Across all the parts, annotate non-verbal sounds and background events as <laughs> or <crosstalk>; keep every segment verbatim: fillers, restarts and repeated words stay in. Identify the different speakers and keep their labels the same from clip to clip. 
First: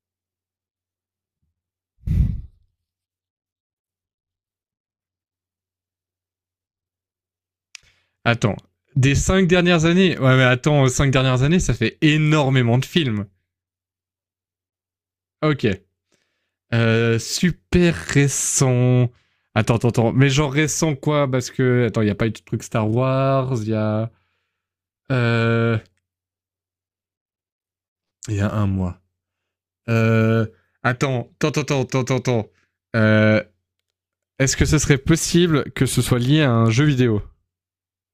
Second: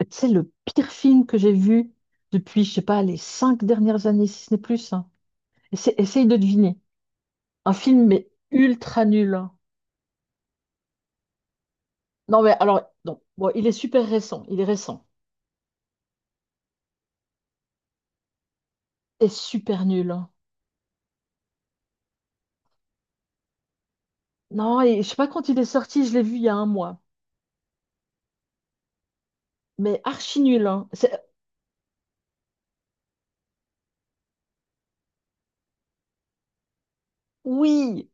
Speaker 1: Tu sais, le pire film que j'ai vu depuis, je sais pas, les cinq dernières années, si ce n'est plus, hein. Essa- Essaye de deviner. Un film, mais
Speaker 2: Attends,
Speaker 1: ultra
Speaker 2: des
Speaker 1: nul,
Speaker 2: cinq
Speaker 1: hein.
Speaker 2: dernières années. Ouais, mais attends, euh, cinq dernières années, ça fait
Speaker 1: Non, mais
Speaker 2: énormément
Speaker 1: alors,
Speaker 2: de
Speaker 1: non.
Speaker 2: films.
Speaker 1: Bon, il est super récent. Il est récent.
Speaker 2: Ok. Euh, super récent.
Speaker 1: Et
Speaker 2: Attends,
Speaker 1: super
Speaker 2: attends,
Speaker 1: nul,
Speaker 2: attends.
Speaker 1: hein.
Speaker 2: Mais genre récent, quoi. Parce que, attends, il n'y a pas eu de truc Star Wars, il y a...
Speaker 1: Non, et je sais pas quand il est
Speaker 2: Euh...
Speaker 1: sorti, je l'ai vu il y a un mois.
Speaker 2: Il y a un mois.
Speaker 1: Mais archi
Speaker 2: Euh...
Speaker 1: nul, hein. C'est.
Speaker 2: Attends, attends, attends, attends, attends. Euh... Est-ce que ce serait possible que ce soit lié à un jeu vidéo?
Speaker 1: Oui,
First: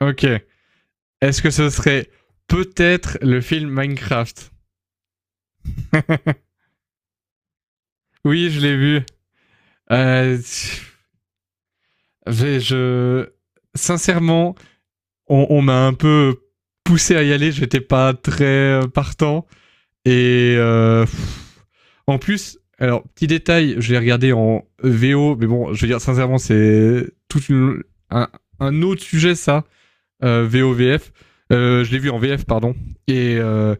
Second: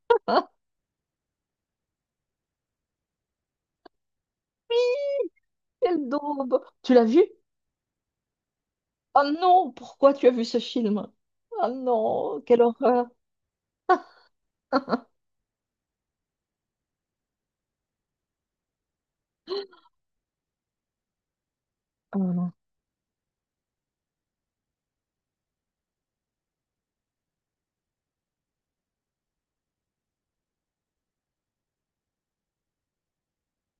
Speaker 2: Ok. Est-ce que ce serait peut-être le film Minecraft?
Speaker 1: quelle daube. Tu l'as vu?
Speaker 2: Oui, je l'ai vu.
Speaker 1: Oh non, pourquoi tu as
Speaker 2: Euh...
Speaker 1: vu ce film? Oh non,
Speaker 2: Je,
Speaker 1: quelle horreur.
Speaker 2: je... Sincèrement,
Speaker 1: <laughs>
Speaker 2: on, on m'a un peu poussé à y aller, j'étais pas très euh, partant. Et euh,
Speaker 1: Oh
Speaker 2: en
Speaker 1: non.
Speaker 2: plus, alors, petit détail, je l'ai regardé en V O, mais bon, je veux dire, sincèrement, c'est tout une, un, un, autre sujet, ça, euh, V O-V F. Euh, je l'ai vu en V F, pardon. Et euh,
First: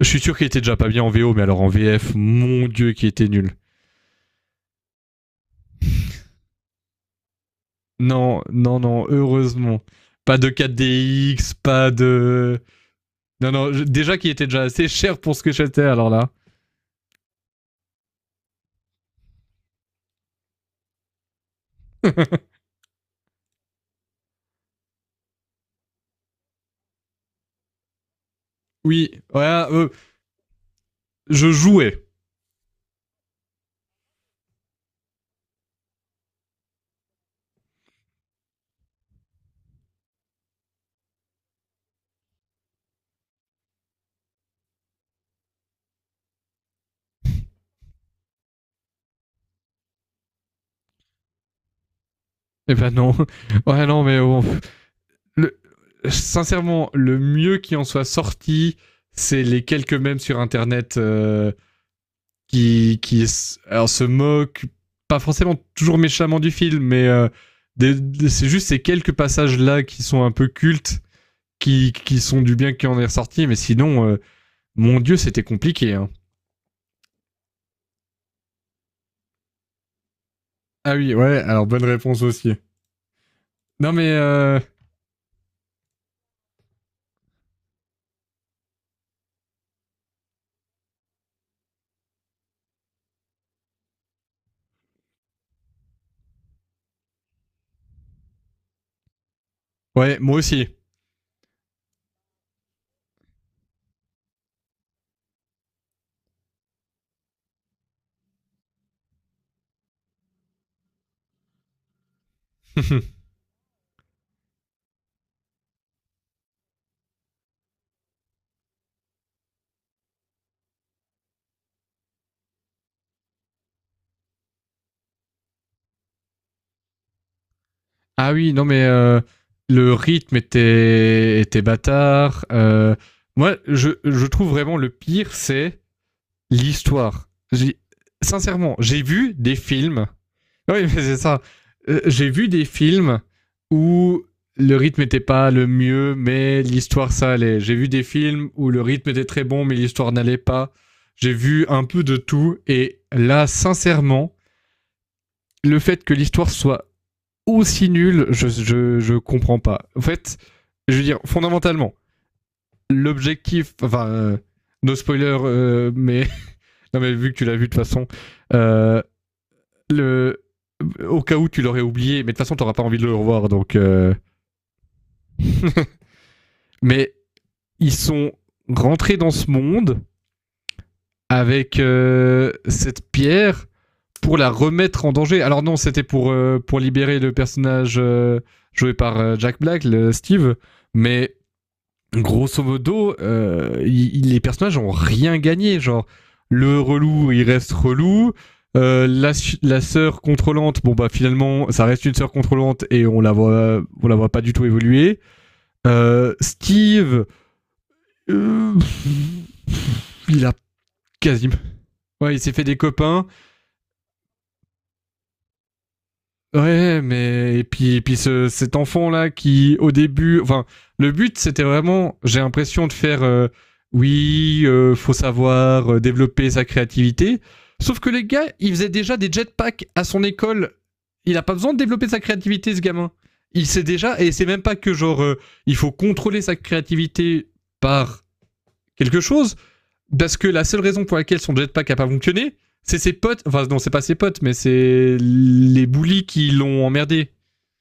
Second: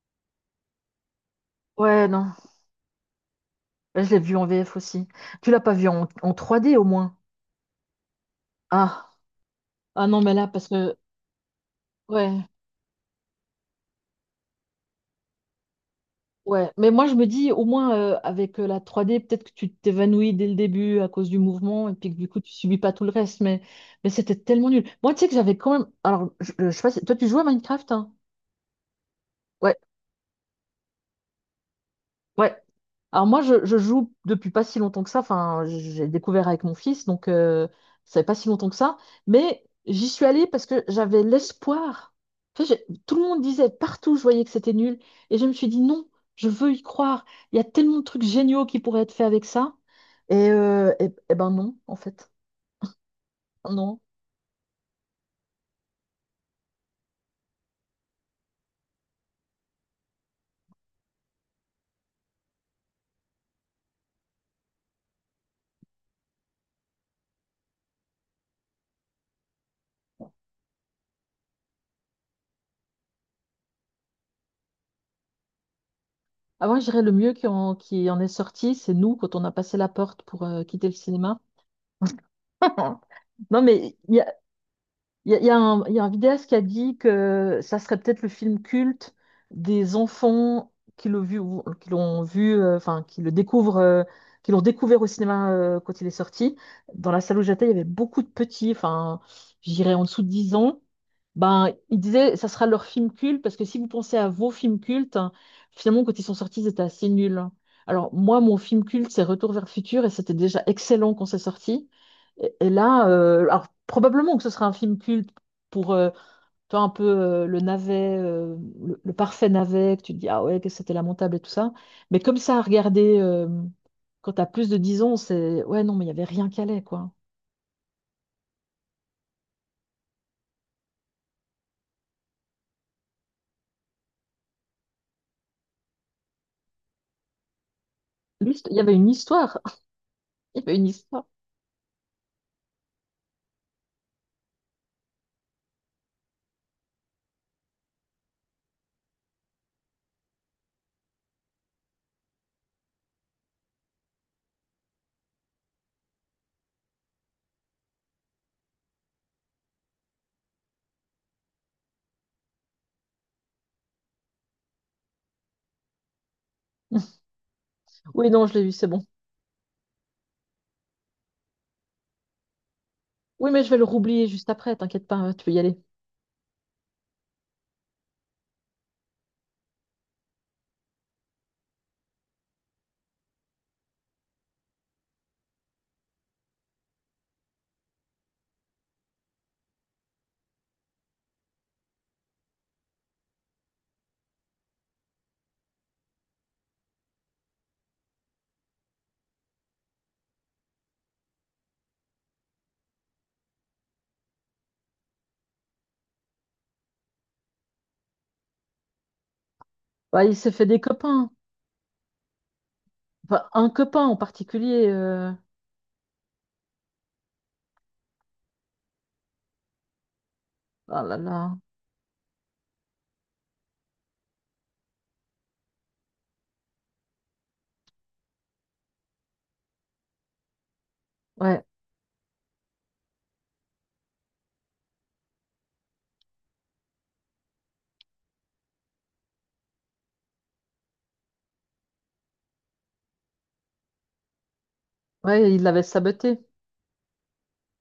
Speaker 2: je suis sûr qu'il était déjà pas bien en V O, mais alors en
Speaker 1: Ouais,
Speaker 2: V F,
Speaker 1: non.
Speaker 2: mon Dieu, qui était nul.
Speaker 1: Bah, je l'ai vu en V F aussi. Tu l'as pas vu en, en trois d au moins?
Speaker 2: Non, non, non,
Speaker 1: Ah,
Speaker 2: heureusement.
Speaker 1: ah non, mais
Speaker 2: Pas
Speaker 1: là,
Speaker 2: de
Speaker 1: parce que,
Speaker 2: quatre D X, pas
Speaker 1: ouais,
Speaker 2: de. Non, non, je- déjà qui était déjà assez cher pour ce que j'étais, alors là.
Speaker 1: ouais. Mais moi, je me dis, au moins, euh, avec euh, la trois d peut-être que tu t'évanouis dès le début à cause du mouvement et puis que du
Speaker 2: <laughs>
Speaker 1: coup, tu subis pas tout le reste. Mais, mais c'était tellement nul. Moi, tu sais que j'avais quand même. Alors, je, je sais pas si. Toi, tu joues à Minecraft, hein?
Speaker 2: Oui, ouais,
Speaker 1: Ouais,
Speaker 2: euh, je jouais.
Speaker 1: ouais. Alors moi, je, je joue depuis pas si longtemps que ça. Enfin, j'ai découvert avec mon fils, donc euh, ça fait pas si longtemps que ça. Mais j'y suis allée parce que j'avais l'espoir. Tu sais, j'ai- tout le monde disait partout, je voyais que c'était nul. Et je me suis dit non, je veux y croire. Il y a tellement de trucs géniaux qui pourraient être faits avec ça. Et, euh, et- et ben non, en fait.
Speaker 2: Eh ben non. <laughs> Ouais,
Speaker 1: Non.
Speaker 2: non, mais bon. Le- sincèrement, le mieux qui en soit sorti, c'est les quelques mèmes sur Internet, euh, qui, qui alors, se moquent, pas forcément toujours méchamment du film, mais euh, des- des- c'est juste ces quelques passages-là qui sont un peu cultes, qui, qui sont du bien qui en est ressorti, mais sinon, euh, mon Dieu, c'était compliqué, hein.
Speaker 1: Avant, je dirais le mieux qui en, qui en est sorti, c'est nous quand on a passé la porte pour euh, quitter le
Speaker 2: Ah oui,
Speaker 1: cinéma.
Speaker 2: ouais, alors bonne réponse aussi.
Speaker 1: <laughs> Non,
Speaker 2: Non
Speaker 1: mais
Speaker 2: mais
Speaker 1: il y
Speaker 2: euh,
Speaker 1: Il y a, il y a un, il y a un vidéaste qui a dit que ça serait peut-être le film culte des enfants qui l'ont vu, qui l'ont vu, euh, enfin, qui le découvrent, euh, qui l'ont découvert au cinéma euh, quand il est sorti. Dans la salle où j'étais, il y avait beaucoup de petits, enfin, je dirais en
Speaker 2: ouais,
Speaker 1: dessous de
Speaker 2: moi
Speaker 1: dix
Speaker 2: aussi.
Speaker 1: ans. Ben, il disait ça sera leur film culte parce que si vous pensez à vos films cultes, hein, finalement, quand ils sont sortis, ils étaient assez nuls, hein. Alors, moi, mon film culte, c'est Retour vers le futur et c'était déjà excellent quand c'est sorti. Et, et là,
Speaker 2: <laughs>
Speaker 1: euh, alors probablement que ce sera un film culte pour euh, toi un peu euh, le navet, euh, le, le parfait navet, que tu te dis ah ouais, que c'était lamentable et tout ça. Mais comme ça, à regarder euh, quand t'as plus de dix ans, c'est ouais, non, mais il n'y avait rien qu'à allait, quoi.
Speaker 2: Ah oui, non mais euh, le rythme était était bâtard. Euh, moi, je je trouve vraiment le pire, c'est l'histoire. J'ai-
Speaker 1: L'hist- Il
Speaker 2: Sincèrement,
Speaker 1: y avait
Speaker 2: j'ai
Speaker 1: une
Speaker 2: vu des
Speaker 1: histoire.
Speaker 2: films.
Speaker 1: <laughs> Il y avait
Speaker 2: Oui, <laughs>
Speaker 1: une
Speaker 2: mais c'est
Speaker 1: histoire.
Speaker 2: ça. Euh, J'ai vu des films où le rythme n'était pas le mieux, mais l'histoire ça allait. J'ai vu des films où le rythme était très bon, mais l'histoire n'allait pas. J'ai vu un peu de tout et là, sincèrement, le fait que l'histoire soit aussi nul, je, je, je comprends pas. En fait, je veux dire, fondamentalement, l'objectif, enfin, euh, no spoiler, euh, mais, <laughs> non, mais vu que tu l'as vu de toute façon,
Speaker 1: Oui, non, je l'ai vu, c'est
Speaker 2: euh,
Speaker 1: bon.
Speaker 2: le, au cas où tu l'aurais oublié, mais de toute façon, t'auras pas envie de le revoir,
Speaker 1: Oui, mais je vais
Speaker 2: donc,
Speaker 1: le
Speaker 2: euh,
Speaker 1: roublier juste après, t'inquiète pas, hein, tu peux y aller.
Speaker 2: mais ils sont rentrés dans ce monde avec euh, cette pierre pour la remettre en danger. Alors non, c'était pour, euh, pour libérer le personnage euh, joué par euh, Jack Black, le Steve, mais grosso modo, euh, il- il- les personnages ont rien gagné. Genre, le relou, il reste relou. Euh, la, la sœur contrôlante, bon bah finalement, ça reste une sœur contrôlante et on la voit, on la voit pas du tout évoluer. Euh, Steve, euh,
Speaker 1: Bah, il
Speaker 2: il
Speaker 1: s'est
Speaker 2: a
Speaker 1: fait des copains.
Speaker 2: quasiment, ouais, il s'est fait des copains.
Speaker 1: Enfin, un copain en particulier. euh,
Speaker 2: Ouais, mais et puis et puis ce, cet enfant là qui au début, enfin
Speaker 1: Oh
Speaker 2: le
Speaker 1: là
Speaker 2: but
Speaker 1: là.
Speaker 2: c'était vraiment, j'ai l'impression de faire, euh, oui, euh, faut savoir, euh, développer sa créativité. Sauf que les gars, ils faisaient déjà des jetpacks à son école. Il a pas
Speaker 1: Ouais,
Speaker 2: besoin de développer sa créativité, ce gamin. Il sait déjà et c'est même pas que genre, euh, il faut contrôler sa créativité par quelque chose. Parce que la seule raison pour laquelle son jetpack a pas fonctionné, c'est ses potes. Enfin, non, c'est pas ses potes, mais c'est
Speaker 1: ouais, il l'avait
Speaker 2: les bullies
Speaker 1: saboté.
Speaker 2: qui l'ont emmerdé.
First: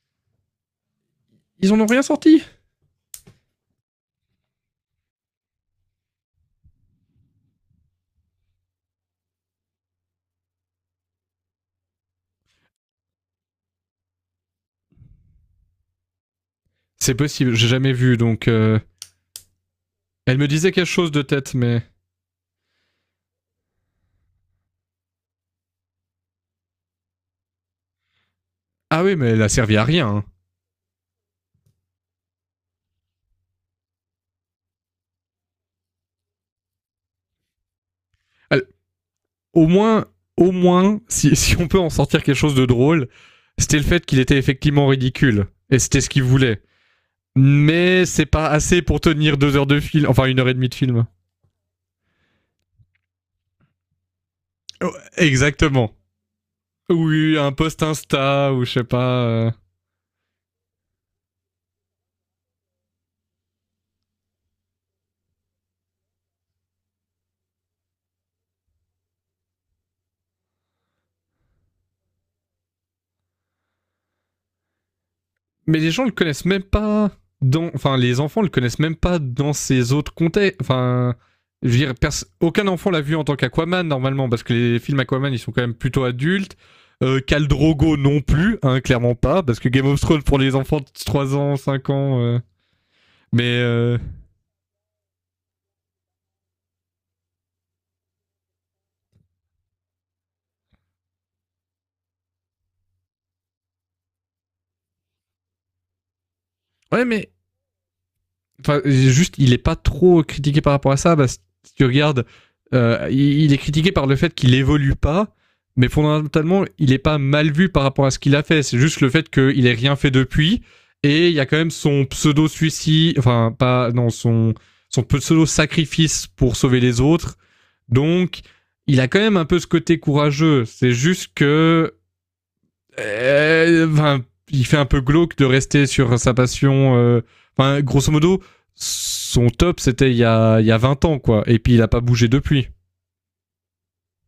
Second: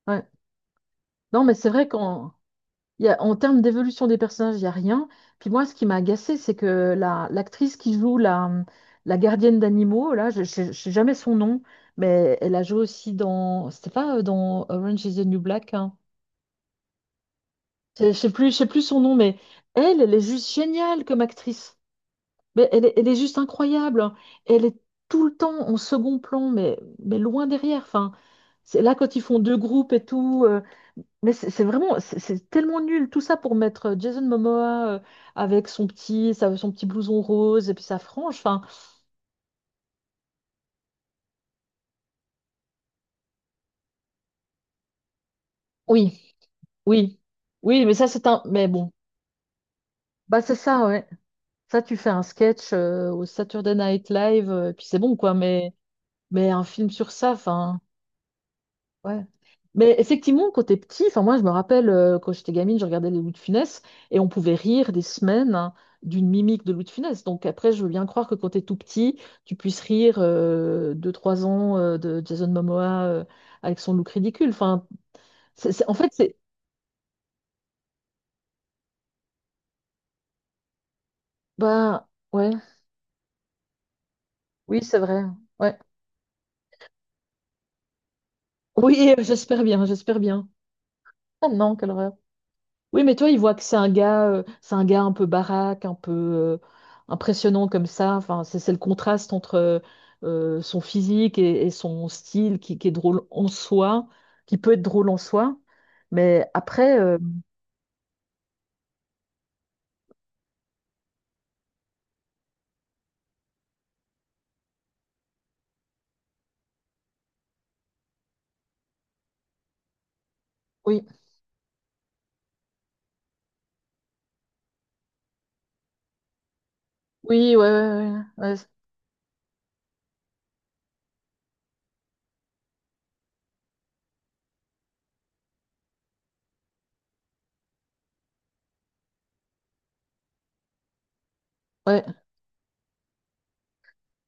Speaker 1: Ouais. Non, mais c'est
Speaker 2: Ils en ont
Speaker 1: vrai
Speaker 2: rien
Speaker 1: qu'en
Speaker 2: sorti.
Speaker 1: Il y a- en termes d'évolution des personnages, il n'y a rien. Puis moi, ce qui m'a agacé, c'est que la, l'actrice qui joue la, la gardienne d'animaux, là, je ne sais jamais son nom, mais elle a joué aussi dans. C'était pas euh, dans Orange is the New Black, hein.
Speaker 2: C'est possible, j'ai jamais
Speaker 1: Je ne
Speaker 2: vu,
Speaker 1: sais
Speaker 2: donc,
Speaker 1: plus, je sais
Speaker 2: euh,
Speaker 1: plus son nom, mais elle, elle est
Speaker 2: elle me
Speaker 1: juste
Speaker 2: disait quelque
Speaker 1: géniale
Speaker 2: chose
Speaker 1: comme
Speaker 2: de tête,
Speaker 1: actrice.
Speaker 2: mais.
Speaker 1: Mais elle est, elle est juste incroyable, hein. Elle est tout le temps en second plan, mais, mais loin derrière. Enfin, c'est là,
Speaker 2: Ah
Speaker 1: quand
Speaker 2: oui,
Speaker 1: ils
Speaker 2: mais
Speaker 1: font
Speaker 2: elle a
Speaker 1: deux
Speaker 2: servi à
Speaker 1: groupes et
Speaker 2: rien, hein.
Speaker 1: tout. Euh, mais c'est c'est vraiment, c'est c'est tellement nul, tout ça pour mettre euh, Jason Momoa euh, avec son petit, sa- son petit blouson rose et puis sa frange. Enfin,
Speaker 2: Elle- Au moins, au moins, si, <laughs> si on peut en sortir quelque chose de drôle, c'était le fait qu'il était effectivement ridicule. Et c'était ce
Speaker 1: oui,
Speaker 2: qu'il voulait.
Speaker 1: oui, oui, mais
Speaker 2: Mais
Speaker 1: ça
Speaker 2: c'est
Speaker 1: c'est un,
Speaker 2: pas
Speaker 1: mais
Speaker 2: assez
Speaker 1: bon,
Speaker 2: pour tenir deux heures de film, enfin une
Speaker 1: bah
Speaker 2: heure et
Speaker 1: c'est
Speaker 2: demie de
Speaker 1: ça,
Speaker 2: film.
Speaker 1: ouais. Ça tu fais un sketch euh, au Saturday Night Live, euh, et puis c'est bon quoi. Mais
Speaker 2: Exactement.
Speaker 1: mais un film sur ça,
Speaker 2: Oui, un
Speaker 1: enfin.
Speaker 2: post Insta ou je sais
Speaker 1: Ouais.
Speaker 2: pas. euh.
Speaker 1: Mais effectivement, quand t'es petit, enfin moi je me rappelle euh, quand j'étais gamine, je regardais les Louis de Funès et on pouvait rire des semaines hein, d'une mimique de Louis de Funès. Donc après, je veux bien croire que quand t'es tout petit, tu puisses rire euh, de trois ans euh, de Jason Momoa euh, avec son look ridicule. Enfin, c'est,
Speaker 2: Mais
Speaker 1: c'est-
Speaker 2: les
Speaker 1: en
Speaker 2: gens
Speaker 1: fait,
Speaker 2: le
Speaker 1: c'est
Speaker 2: connaissent même pas dans. Enfin, les enfants le connaissent même pas dans ces autres contextes. Enfin, je veux dire,
Speaker 1: bah
Speaker 2: pers-
Speaker 1: ouais,
Speaker 2: aucun enfant l'a vu en tant qu'Aquaman normalement, parce que les
Speaker 1: oui, c'est
Speaker 2: films
Speaker 1: vrai.
Speaker 2: Aquaman ils sont quand même
Speaker 1: Ouais.
Speaker 2: plutôt adultes. Euh, Khal Drogo non plus, hein,
Speaker 1: Oui,
Speaker 2: clairement
Speaker 1: <laughs> euh,
Speaker 2: pas, parce
Speaker 1: j'espère
Speaker 2: que
Speaker 1: bien,
Speaker 2: Game of
Speaker 1: j'espère
Speaker 2: Thrones pour
Speaker 1: bien.
Speaker 2: les enfants de trois
Speaker 1: Oh
Speaker 2: ans,
Speaker 1: non,
Speaker 2: cinq
Speaker 1: quelle horreur.
Speaker 2: ans. euh.
Speaker 1: Oui, mais toi, il
Speaker 2: Mais.
Speaker 1: voit que c'est un
Speaker 2: euh,
Speaker 1: gars, euh, c'est un gars un peu baraque, un peu euh, impressionnant comme ça. Enfin, c'est c'est le contraste entre euh, euh, son physique et, et son style qui, qui est drôle en soi, qui peut être drôle en soi. Mais après,
Speaker 2: Ouais,
Speaker 1: euh,
Speaker 2: mais enfin, juste, il est pas trop critiqué par rapport à ça. Bah si tu regardes, euh, il est critiqué par le fait qu'il évolue pas, mais fondamentalement, il est pas mal vu par rapport à ce qu'il a fait. C'est juste le fait qu'il ait rien fait depuis.
Speaker 1: oui,
Speaker 2: Et il y a quand même son pseudo suicide, enfin pas non son son pseudo sacrifice pour sauver les autres.
Speaker 1: oui, ouais, ouais, ouais,
Speaker 2: Donc,
Speaker 1: ouais,
Speaker 2: il a quand même un peu ce côté courageux. C'est juste que, euh, enfin, il fait un peu glauque de rester sur sa passion, euh, enfin, grosso modo, son top, c'était il y a, il y a vingt ans, quoi. Et puis, il a pas
Speaker 1: ouais.
Speaker 2: bougé depuis.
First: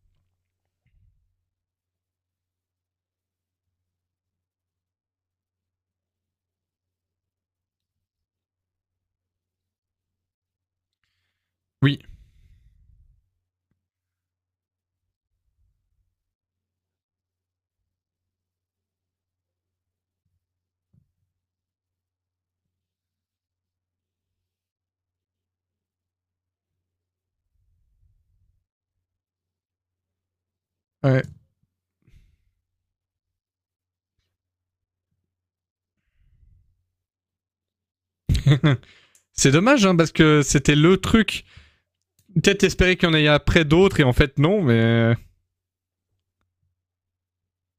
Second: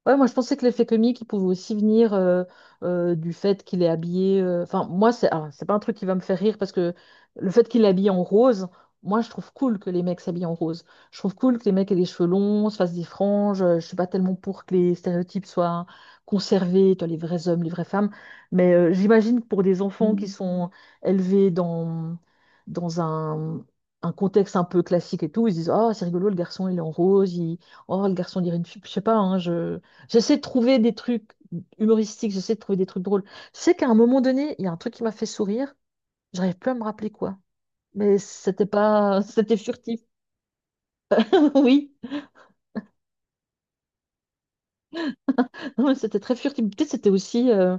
Speaker 1: Ouais, moi je pensais que l'effet comique il pouvait aussi venir euh, euh, du fait qu'il est habillé. euh, Enfin, moi c'est alors, c'est pas un truc qui va me faire rire parce que le fait qu'il est habillé en rose, moi je trouve cool que les mecs s'habillent en rose. Je trouve cool que les mecs aient
Speaker 2: Oui.
Speaker 1: des cheveux longs, se fassent des franges. euh, Je suis pas tellement pour que les stéréotypes soient conservés, tu vois, les vrais hommes, les vraies femmes. Mais euh, j'imagine que pour des enfants qui sont élevés dans dans un un contexte un peu classique et tout, ils se disent oh c'est rigolo le garçon il est en rose. Il... oh le garçon dirait une fille, je sais pas, hein, je J'essaie de trouver des
Speaker 2: Ouais.
Speaker 1: trucs humoristiques, j'essaie de trouver des trucs drôles. Je sais qu'à un moment donné, il y a un truc qui m'a fait sourire. J'arrive plus à me rappeler quoi. Mais c'était
Speaker 2: <laughs>
Speaker 1: pas, <laughs>
Speaker 2: C'est
Speaker 1: c'était
Speaker 2: dommage, hein,
Speaker 1: furtif.
Speaker 2: parce que c'était le truc.
Speaker 1: <laughs> Oui,
Speaker 2: Peut-être espérer qu'il y en ait après d'autres, et en fait, non, mais...
Speaker 1: non, mais c'était très furtif. Peut-être c'était aussi euh,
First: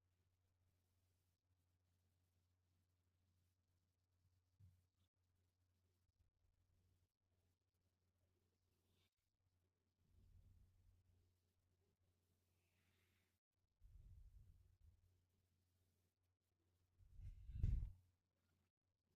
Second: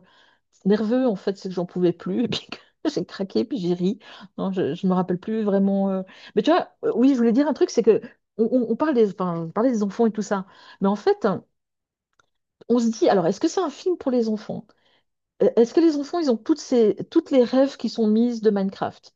Speaker 1: nerveux en fait, c'est que j'en pouvais plus <laughs> et puis que <laughs> j'ai craqué puis j'ai ri. Non, je, je me rappelle plus vraiment. euh. Mais tu vois, euh, oui, je voulais dire un truc, c'est que on, on- on parle des, enfin, on parlait des enfants et tout ça. Mais en fait, on se dit, alors est-ce que c'est un film pour les enfants? Euh, Est-ce que les enfants, ils ont toutes ces, toutes les rêves qui sont mises de Minecraft?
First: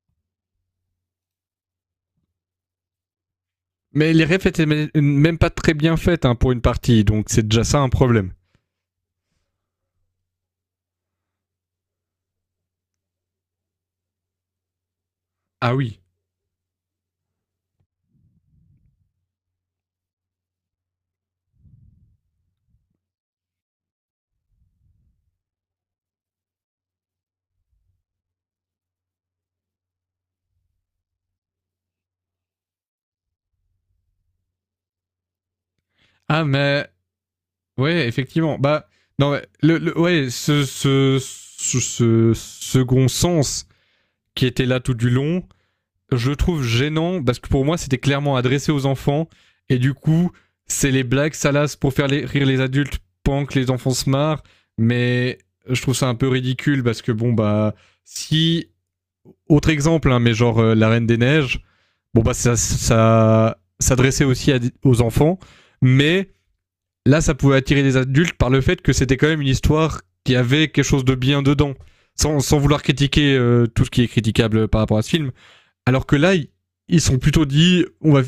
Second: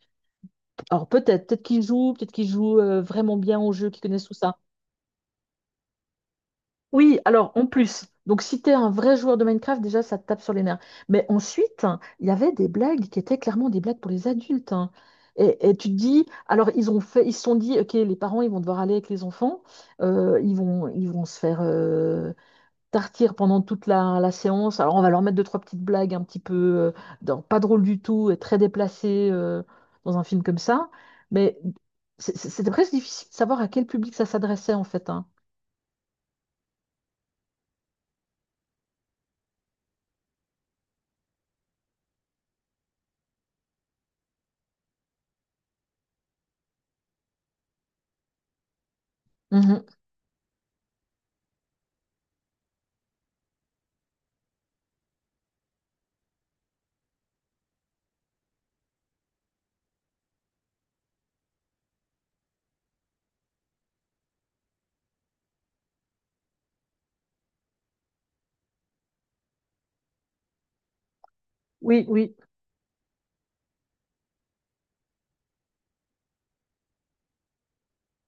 Speaker 1: Alors peut-être, peut-être qu'ils jouent, peut-être qu'ils jouent euh, vraiment bien au jeu, qu'ils
Speaker 2: Mais les
Speaker 1: connaissent tout
Speaker 2: refs
Speaker 1: ça.
Speaker 2: étaient même pas très bien faites, hein, pour une partie,
Speaker 1: Oui,
Speaker 2: donc c'est
Speaker 1: alors
Speaker 2: déjà
Speaker 1: en
Speaker 2: ça un
Speaker 1: plus.
Speaker 2: problème.
Speaker 1: Donc si t'es un vrai joueur de Minecraft, déjà ça te tape sur les nerfs. Mais ensuite, il y avait des blagues qui étaient clairement des blagues pour les adultes, hein. Et,
Speaker 2: Ah
Speaker 1: et tu te
Speaker 2: oui.
Speaker 1: dis, alors ils ont fait, ils se sont dit, ok, les parents ils vont devoir aller avec les enfants, euh, ils vont, ils vont se faire, euh, tartir pendant toute la, la séance. Alors, on va leur mettre deux, trois petites blagues un petit peu euh, dans- pas drôles du tout et très déplacées euh, dans un film comme ça. Mais c'est- c'est- c'était presque difficile de savoir à quel public ça s'adressait, en fait, hein.
Speaker 2: Ah, mais... Ouais, effectivement. Bah, non, le, le- ouais, ce, ce, ce second sens qui était là tout du long, je le trouve gênant parce que pour moi c'était clairement adressé aux enfants et
Speaker 1: Mhm.
Speaker 2: du coup c'est les blagues salaces pour faire les, rire les adultes pendant que les enfants se marrent, mais je trouve ça un peu ridicule parce que bon bah si autre exemple hein, mais genre, euh, la Reine des Neiges, bon bah ça, ça s'adressait aussi à, aux enfants, mais là ça pouvait attirer les adultes par le fait que c'était quand même une histoire qui avait quelque chose de bien dedans.
Speaker 1: Oui, oui.
Speaker 2: Sans, sans vouloir critiquer, euh, tout ce qui est critiquable par rapport à ce film, alors que là, ils sont plutôt dit, on va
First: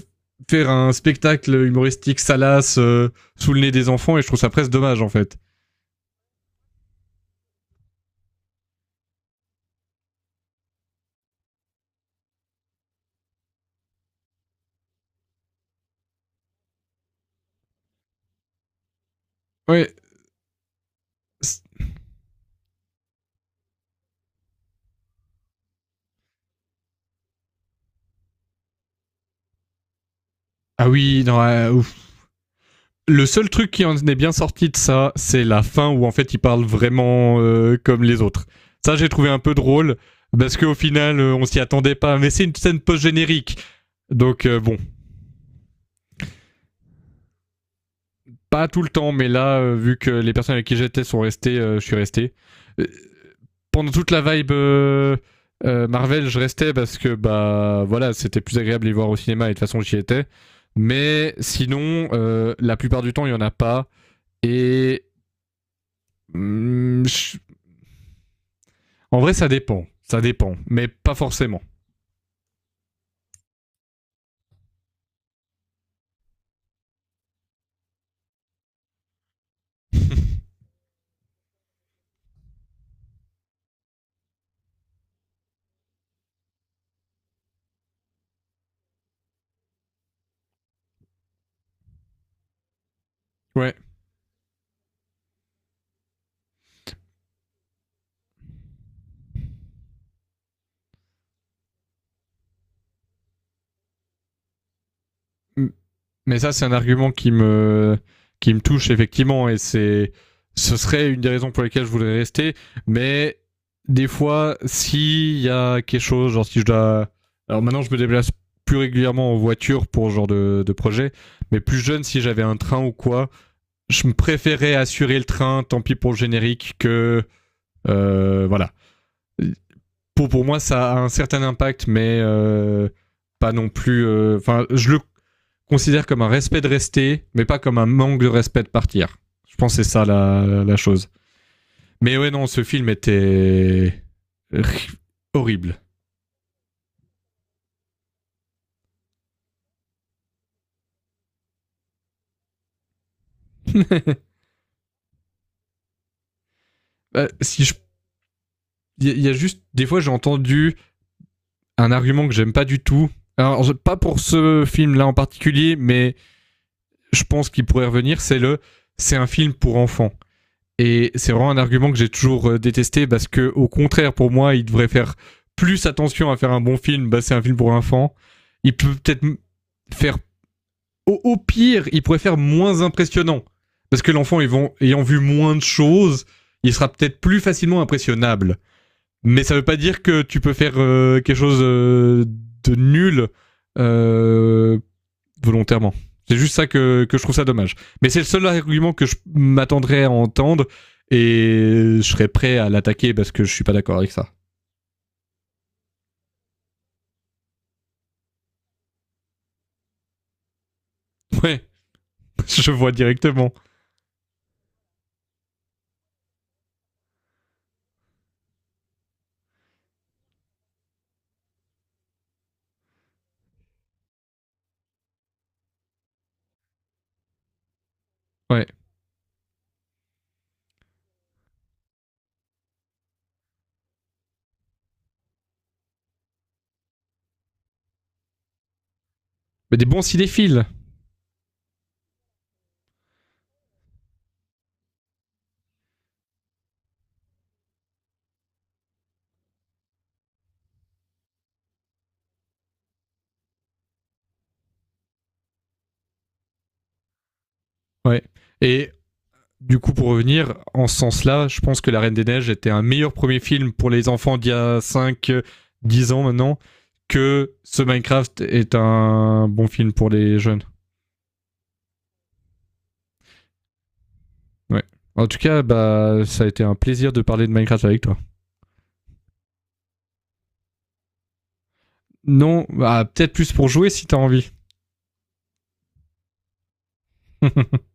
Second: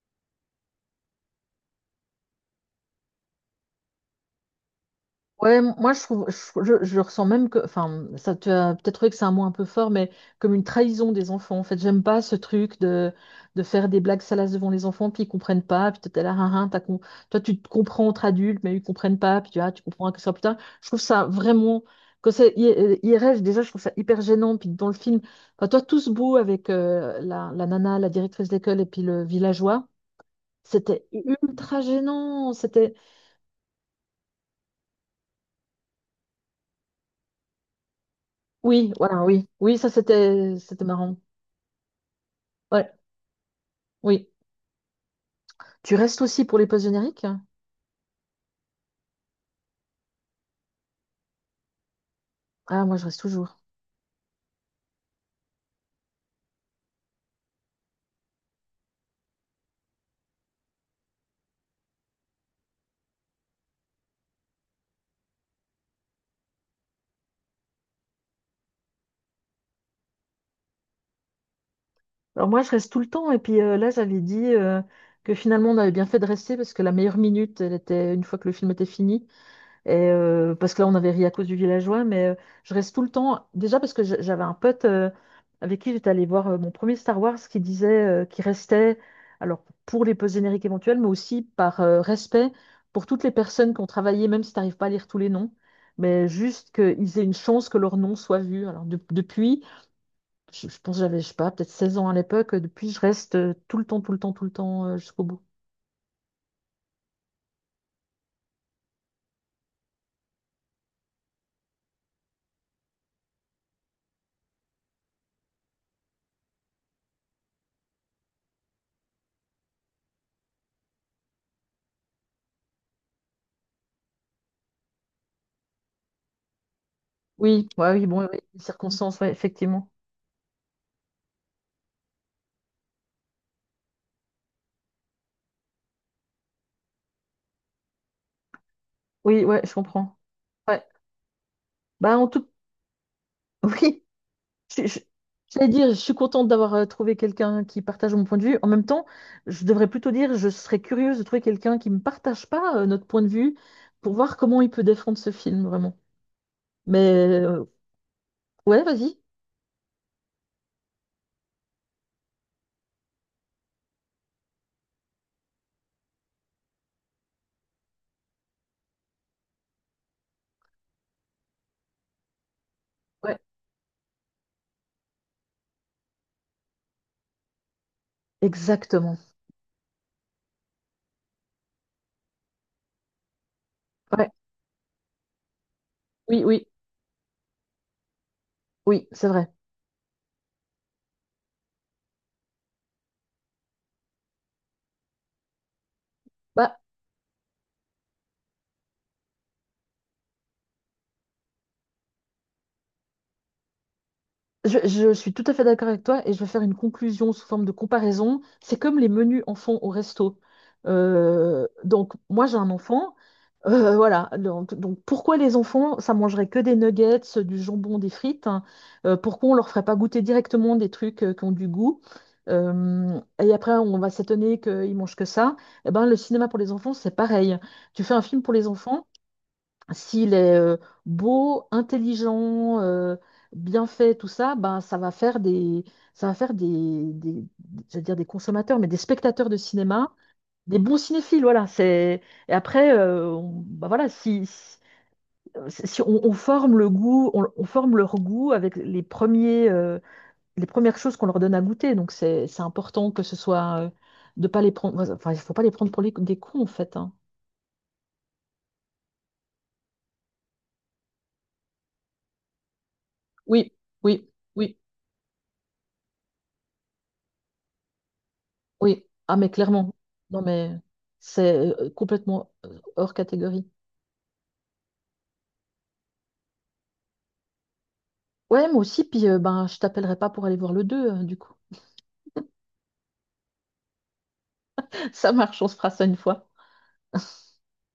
Speaker 2: faire un spectacle humoristique salace, euh, sous le nez des enfants et je trouve ça presque dommage en fait.
Speaker 1: Ouais, m- moi je trouve, je, je- je ressens même que, enfin, ça tu as peut-être trouvé que c'est un mot un peu fort, mais comme une trahison des enfants. En fait, j'aime pas ce truc de, de faire des blagues salaces devant les enfants, puis ils comprennent pas, puis t'es là, hein, hein, t'as con- toi tu te comprends entre adultes, mais ils comprennent pas, puis tu, ah, tu
Speaker 2: Ouais.
Speaker 1: comprends que ça plus tard. Je trouve ça vraiment, quand c'est I- euh, I R L, déjà je trouve ça hyper gênant, puis dans le film, enfin, toi tout ce beau avec euh, la, la nana, la directrice d'école, et puis le villageois,
Speaker 2: Ah
Speaker 1: c'était
Speaker 2: oui, non, euh,
Speaker 1: ultra
Speaker 2: ouf.
Speaker 1: gênant, c'était.
Speaker 2: Le seul truc qui en est bien sorti de ça, c'est la fin où en fait ils parlent vraiment, euh, comme les autres.
Speaker 1: Oui,
Speaker 2: Ça, j'ai
Speaker 1: voilà,
Speaker 2: trouvé un
Speaker 1: oui,
Speaker 2: peu
Speaker 1: oui, ça
Speaker 2: drôle
Speaker 1: c'était
Speaker 2: parce qu'au
Speaker 1: c'était marrant.
Speaker 2: final, euh, on s'y attendait pas. Mais c'est une scène
Speaker 1: Ouais,
Speaker 2: post-générique.
Speaker 1: oui.
Speaker 2: Donc, euh, bon,
Speaker 1: Tu restes aussi pour les postes génériques?
Speaker 2: pas tout le temps, mais là, euh, vu que les personnes avec qui j'étais sont restées, euh, je suis resté.
Speaker 1: Ah,
Speaker 2: Euh,
Speaker 1: moi, je reste toujours.
Speaker 2: pendant toute la vibe, euh, euh, Marvel, je restais parce que bah voilà, c'était plus agréable de les voir au cinéma et de toute façon j'y étais. Mais sinon, euh, la plupart du temps, il y en a pas. Et hum, je- en vrai, ça dépend, ça dépend, mais pas forcément.
Speaker 1: Alors, moi, je reste tout le temps. Et puis euh, là, j'avais dit euh, que finalement, on avait bien fait de rester parce que la meilleure minute, elle était une fois que le film était fini. Et, euh,
Speaker 2: <laughs>
Speaker 1: parce que là, on avait ri à cause du villageois, mais euh, je reste tout le temps. Déjà parce que je- j'avais un pote euh, avec qui j'étais allée voir euh, mon premier Star Wars qui disait euh, qu'il restait, alors pour les post-génériques éventuels, mais aussi par euh, respect pour toutes les personnes
Speaker 2: Ouais.
Speaker 1: qui ont travaillé, même si tu n'arrives pas à lire tous les noms, mais juste qu'ils aient une chance que leur nom soit vu. Alors de- depuis, je, je pense que j'avais, je sais pas, peut-être seize ans à l'époque, euh, depuis, je reste euh, tout le temps, tout le temps, tout le temps euh, jusqu'au bout.
Speaker 2: Mais ça, c'est un argument qui me, qui me touche effectivement, et c'est, ce serait une des raisons pour lesquelles je voudrais rester. Mais des fois, s'il y a quelque chose, genre si je dois, alors maintenant je me déplace plus régulièrement en voiture pour ce genre de, de projet, mais plus jeune, si j'avais un train ou quoi, je me préférais assurer le train, tant pis pour le générique, que,
Speaker 1: Oui, ouais, oui, bon, oui,
Speaker 2: euh,
Speaker 1: les
Speaker 2: voilà,
Speaker 1: circonstances, ouais, effectivement.
Speaker 2: pour, pour moi, ça a un certain impact, mais, euh, pas non plus. Enfin, euh, enfin, je le considère comme un respect de rester, mais pas comme un manque de respect de partir.
Speaker 1: Oui,
Speaker 2: Je
Speaker 1: ouais, je
Speaker 2: pense que c'est ça
Speaker 1: comprends.
Speaker 2: la, la, la
Speaker 1: Ouais.
Speaker 2: chose. Mais
Speaker 1: Bah, en
Speaker 2: ouais, non,
Speaker 1: tout,
Speaker 2: ce film
Speaker 1: <laughs>
Speaker 2: était
Speaker 1: oui, je, je- j'allais
Speaker 2: horrible.
Speaker 1: dire, je suis contente d'avoir euh, trouvé quelqu'un qui partage mon point de vue. En même temps, je devrais plutôt dire, je serais curieuse de trouver quelqu'un qui ne partage pas euh, notre point de vue
Speaker 2: <laughs>
Speaker 1: pour voir comment il peut défendre ce film, vraiment. Mais
Speaker 2: Euh, si
Speaker 1: euh,
Speaker 2: je,
Speaker 1: ouais, vas-y.
Speaker 2: il y a juste des fois j'ai entendu un argument que j'aime pas du tout. Alors pas pour ce film-là en particulier, mais je pense qu'il pourrait revenir. C'est le, c'est un film pour enfants. Et c'est vraiment un argument que j'ai toujours, euh, détesté parce
Speaker 1: Ouais,
Speaker 2: que, au contraire, pour moi, il devrait faire plus attention à faire un bon film. Bah, c'est un film pour enfants. Il peut
Speaker 1: exactement.
Speaker 2: peut-être faire, au, au pire, il pourrait faire moins impressionnant. Parce que
Speaker 1: Ouais,
Speaker 2: l'enfant, ils vont- ayant vu moins de choses,
Speaker 1: oui, oui,
Speaker 2: il sera peut-être plus facilement impressionnable.
Speaker 1: oui, c'est
Speaker 2: Mais
Speaker 1: vrai.
Speaker 2: ça veut pas dire que tu peux faire, euh, quelque chose, euh, de nul, euh, volontairement. C'est juste ça
Speaker 1: Bah,
Speaker 2: que, que je trouve ça dommage. Mais c'est le seul argument que je m'attendrais à entendre et je serais prêt à l'attaquer parce que je suis pas d'accord avec ça.
Speaker 1: je, je suis tout à fait d'accord avec toi et je vais faire une conclusion sous forme de comparaison. C'est comme les menus enfants au resto.
Speaker 2: <laughs>
Speaker 1: Euh,
Speaker 2: Ouais,
Speaker 1: donc, moi, j'ai un
Speaker 2: je vois
Speaker 1: enfant.
Speaker 2: directement.
Speaker 1: Euh, voilà, donc, donc pourquoi les enfants, ça mangerait que des nuggets, du jambon, des frites, hein? Euh, pourquoi on leur ferait pas goûter directement des trucs euh, qui ont du goût? Euh, et après, on va s'étonner qu'ils mangent que ça. Eh ben, le cinéma pour les enfants, c'est pareil. Tu fais un film pour
Speaker 2: Ouais.
Speaker 1: les enfants, s'il est euh, beau, intelligent, euh, bien fait, tout ça, ben, ça va faire des, ça va faire des, des, j'allais dire des consommateurs, mais des spectateurs de
Speaker 2: Mais des bons
Speaker 1: cinéma
Speaker 2: cinéphiles.
Speaker 1: des bons cinéphiles, voilà. C'est. Et après, euh, on- bah voilà, si, si, euh, si on, on forme le goût, on, on forme leur goût avec les premiers, euh, les premières choses qu'on leur donne à goûter. Donc c'est, c'est important que ce soit euh, de pas les prendre. Enfin, il faut pas les prendre pour les- des cons en fait, hein.
Speaker 2: Ouais. Et du coup, pour revenir, en ce sens-là, je pense que La Reine des Neiges était un meilleur premier
Speaker 1: Oui,
Speaker 2: film pour les
Speaker 1: oui,
Speaker 2: enfants d'il y
Speaker 1: oui,
Speaker 2: a cinq dix ans maintenant que ce Minecraft est
Speaker 1: oui. Ah
Speaker 2: un
Speaker 1: mais
Speaker 2: bon film
Speaker 1: clairement.
Speaker 2: pour les
Speaker 1: Non
Speaker 2: jeunes.
Speaker 1: mais c'est euh, complètement euh, hors catégorie.
Speaker 2: Ouais. En tout cas, bah, ça a été un plaisir de parler de Minecraft avec toi.
Speaker 1: Ouais, moi aussi. Puis euh, ben, je t'appellerai pas pour aller voir le deux, euh, du coup.
Speaker 2: Non, bah, peut-être plus pour jouer si t'as envie.
Speaker 1: <laughs> Ça marche, on se fera ça une fois.
Speaker 2: <laughs>